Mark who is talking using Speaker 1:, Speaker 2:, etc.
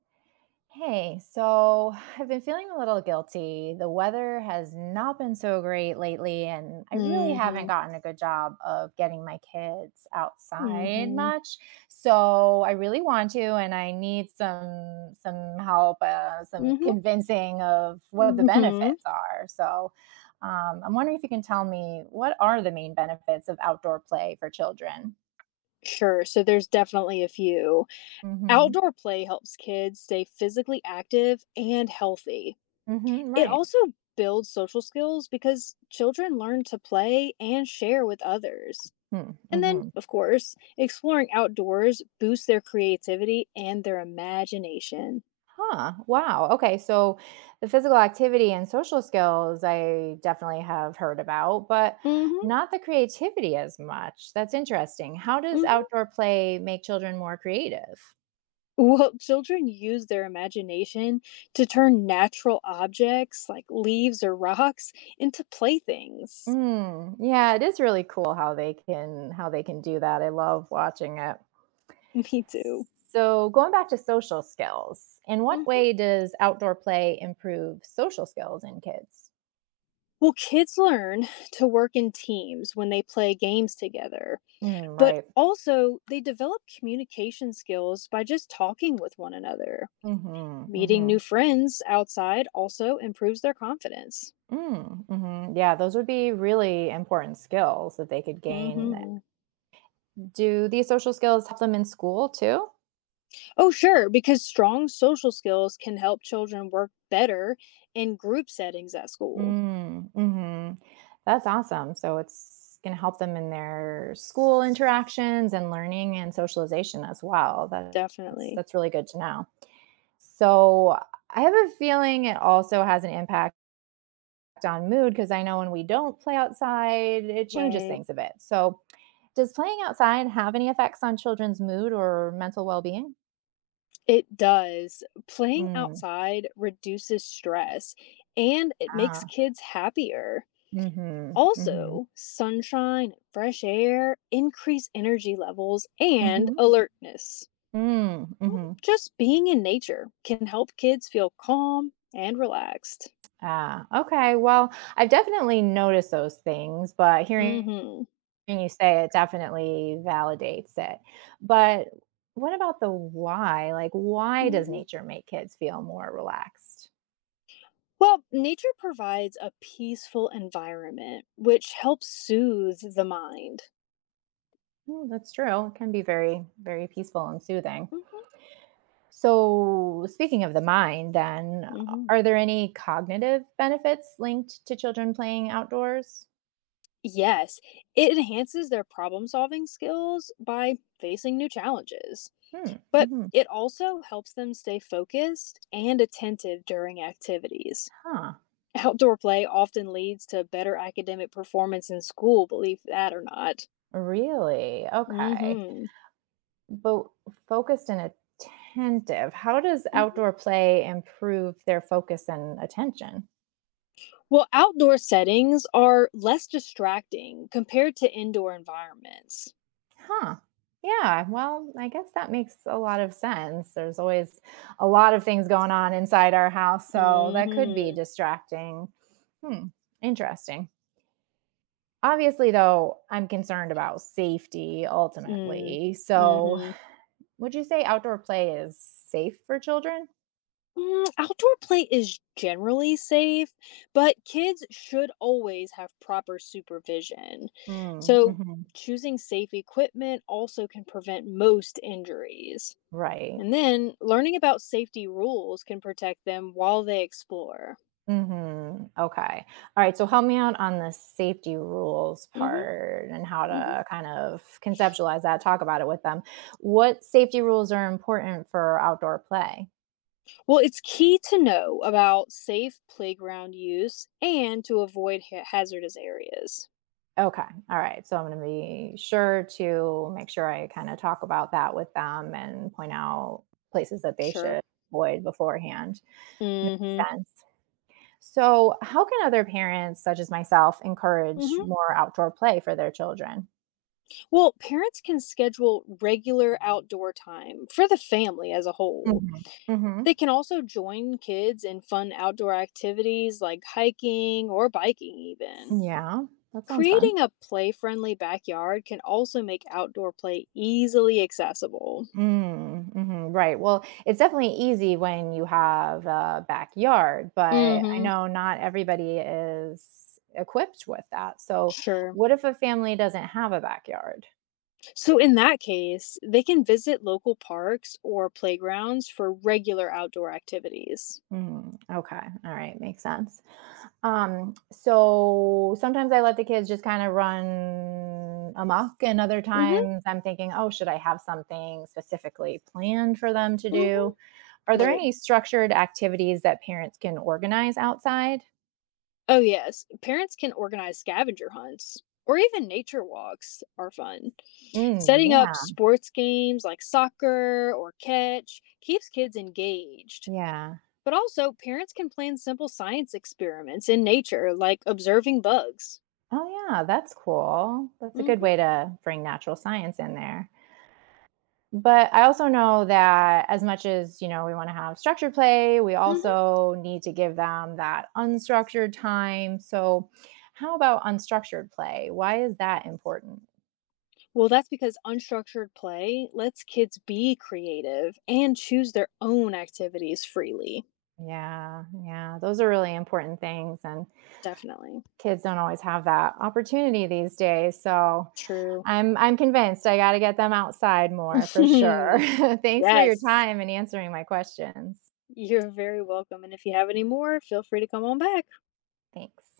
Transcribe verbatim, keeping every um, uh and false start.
Speaker 1: Hey, so I've been feeling a little guilty. The weather has not been so great lately, and I really haven't
Speaker 2: Mhm,
Speaker 1: gotten a good job of getting my kids outside
Speaker 2: mhm,
Speaker 1: much. So I really want to, and I need some some help, uh, some
Speaker 2: mhm,
Speaker 1: convincing of what the
Speaker 2: mhm.
Speaker 1: benefits are. So um, I'm wondering if you can tell me, what are the main benefits of outdoor play for children?
Speaker 2: Sure, so there's definitely a few.
Speaker 1: Mm-hmm.
Speaker 2: Outdoor play helps kids stay physically active and healthy.
Speaker 1: Mm-hmm.
Speaker 2: It
Speaker 1: Right.
Speaker 2: also builds social skills because children learn to play and share with others.
Speaker 1: Hmm.
Speaker 2: And then,
Speaker 1: Mm-hmm.
Speaker 2: of course, exploring outdoors boosts their creativity and their imagination.
Speaker 1: Huh. Wow. Okay. So the physical activity and social skills I definitely have heard about, but
Speaker 2: Mhm,
Speaker 1: not the creativity as much. That's interesting. How does
Speaker 2: mhm.
Speaker 1: outdoor play make children more creative?
Speaker 2: Well, children use their imagination to turn natural objects like leaves or rocks into playthings.
Speaker 1: Mm, yeah, it is really cool how they can how they can do that. I love watching it.
Speaker 2: Me too.
Speaker 1: So going back to social skills, in what
Speaker 2: Hmm.
Speaker 1: way does outdoor play improve social skills in kids?
Speaker 2: Well, kids learn to work in teams when they play games together,
Speaker 1: Hmm,
Speaker 2: but
Speaker 1: right.
Speaker 2: also they develop communication skills by just talking with one another.
Speaker 1: hmm
Speaker 2: Meeting
Speaker 1: hmm
Speaker 2: new friends outside also improves their confidence.
Speaker 1: Mm, mhm. Yeah, those would be really important skills that they could gain.
Speaker 2: Hmm.
Speaker 1: Do these social skills help them in school too?
Speaker 2: Oh, sure, because strong social skills can help children work better in group settings at school.
Speaker 1: Mm, mhm. That's awesome. So it's going to help them in their school interactions and learning and socialization as well. That- That's
Speaker 2: Definitely.
Speaker 1: that's really good to know. So I have a feeling it also has an impact on mood, because I know when we don't play outside, it changes
Speaker 2: Right.
Speaker 1: things a bit. So does playing outside have any effects on children's mood or mental well-being?
Speaker 2: It does. Playing
Speaker 1: Mm,
Speaker 2: outside reduces stress and it makes
Speaker 1: ah,
Speaker 2: kids happier.
Speaker 1: mhm, mhm,
Speaker 2: Also, sunshine, fresh air increase energy levels and
Speaker 1: mhm,
Speaker 2: alertness.
Speaker 1: mm,
Speaker 2: Um,
Speaker 1: mhm,
Speaker 2: Just being in nature can help kids feel calm and relaxed.
Speaker 1: ah, okay, well, I've definitely noticed those things, but hearing
Speaker 2: Mhm.
Speaker 1: you say it definitely validates it. But what about the why? Like, why does
Speaker 2: Mhm.
Speaker 1: nature make kids feel more relaxed?
Speaker 2: Well, nature provides a peaceful environment, which helps soothe the mind.
Speaker 1: Mm, that's true. It can be very, very peaceful and soothing.
Speaker 2: Hmm.
Speaker 1: So, speaking of the mind, then,
Speaker 2: Hmm.
Speaker 1: are there any cognitive benefits linked to children playing outdoors?
Speaker 2: Yes, it enhances their problem solving skills by facing new challenges,
Speaker 1: Hmm.
Speaker 2: but
Speaker 1: Mhm.
Speaker 2: it also helps them stay focused and attentive during activities.
Speaker 1: Huh,
Speaker 2: Outdoor play often leads to better academic performance in school, believe that or not.
Speaker 1: really? Okay.
Speaker 2: Hmm.
Speaker 1: But focused and attentive. How does
Speaker 2: Hmm.
Speaker 1: outdoor play improve their focus and attention?
Speaker 2: Well, outdoor settings are less distracting compared to indoor environments.
Speaker 1: Huh. Yeah, well, I guess that makes a lot of sense. There's always a lot of things going on inside our house, so that could be
Speaker 2: Mhm.
Speaker 1: distracting. Hmm, interesting. Obviously, though, I'm concerned about safety
Speaker 2: Mm.
Speaker 1: ultimately. So,
Speaker 2: Mhm.
Speaker 1: would you say outdoor play is safe for children?
Speaker 2: Mm, outdoor play is generally safe, but kids should always have proper supervision.
Speaker 1: Hmm.
Speaker 2: So,
Speaker 1: Mhm.
Speaker 2: choosing safe equipment also can prevent most injuries.
Speaker 1: Right.
Speaker 2: And then, learning about safety rules can protect them while they explore.
Speaker 1: Mhm. Okay. Alright, so help me out on the safety rules
Speaker 2: Mhm.
Speaker 1: part and how
Speaker 2: Mhm.
Speaker 1: to kind of conceptualize that, talk about it with them. What safety rules are important for outdoor play?
Speaker 2: Well, it's key to know about safe playground use and to avoid ha- hazardous areas.
Speaker 1: Okay. Alright, so I'm gonna be sure to make sure I kinda talk about that with them and point out places that they
Speaker 2: Sure.
Speaker 1: should avoid beforehand. Makes
Speaker 2: Mhm.
Speaker 1: sense. So, how can other parents, such as myself, encourage
Speaker 2: Mhm.
Speaker 1: more outdoor play for their children?
Speaker 2: Well, parents can schedule regular outdoor time for the family as a whole.
Speaker 1: Mhm. Mhm.
Speaker 2: They can also join kids in fun outdoor activities like hiking or biking even.
Speaker 1: Yeah, that sounds fun.
Speaker 2: Creating a play-friendly backyard can also make outdoor play easily accessible.
Speaker 1: Mm, mhm, right. Well, it's definitely easy when you have a backyard, but I
Speaker 2: Mhm.
Speaker 1: know not everybody is equipped with that. So,
Speaker 2: Sure.
Speaker 1: what if a family doesn't have a backyard?
Speaker 2: So, in that case, they can visit local parks or playgrounds for regular outdoor activities.
Speaker 1: Mm, okay. All right. Makes sense. Um, so sometimes I let the kids just kind of run amok, and other
Speaker 2: Mm-hmm.
Speaker 1: times I'm thinking, oh, should I have something specifically planned for them to
Speaker 2: Mm-hmm.
Speaker 1: do? Are there
Speaker 2: Right.
Speaker 1: any structured activities that parents can organize outside?
Speaker 2: Oh, yes. Parents can organize scavenger hunts or even nature walks are fun.
Speaker 1: Mm,
Speaker 2: Setting up
Speaker 1: yeah,
Speaker 2: sports games like soccer or catch keeps kids engaged.
Speaker 1: yeah.
Speaker 2: But also, parents can plan simple science experiments in nature, like observing bugs.
Speaker 1: Oh, yeah, that's cool. That's a good way
Speaker 2: Hmm.
Speaker 1: to bring natural science in there. But I also know that, as much as you know we want to have structured play, we
Speaker 2: Hmm.
Speaker 1: also need to give them that unstructured time. So, how about unstructured play? Why is that important?
Speaker 2: Well, that's because unstructured play lets kids be creative and choose their own activities freely.
Speaker 1: Yeah, yeah, those are really important things, and
Speaker 2: Definitely.
Speaker 1: kids don't always have that opportunity these days. So,
Speaker 2: True.
Speaker 1: I'm I'm convinced I got to get them outside more for sure. Thanks for your
Speaker 2: Yes.
Speaker 1: time and answering my questions.
Speaker 2: You're very welcome. And if you have any more, feel free to come on back.
Speaker 1: Thanks.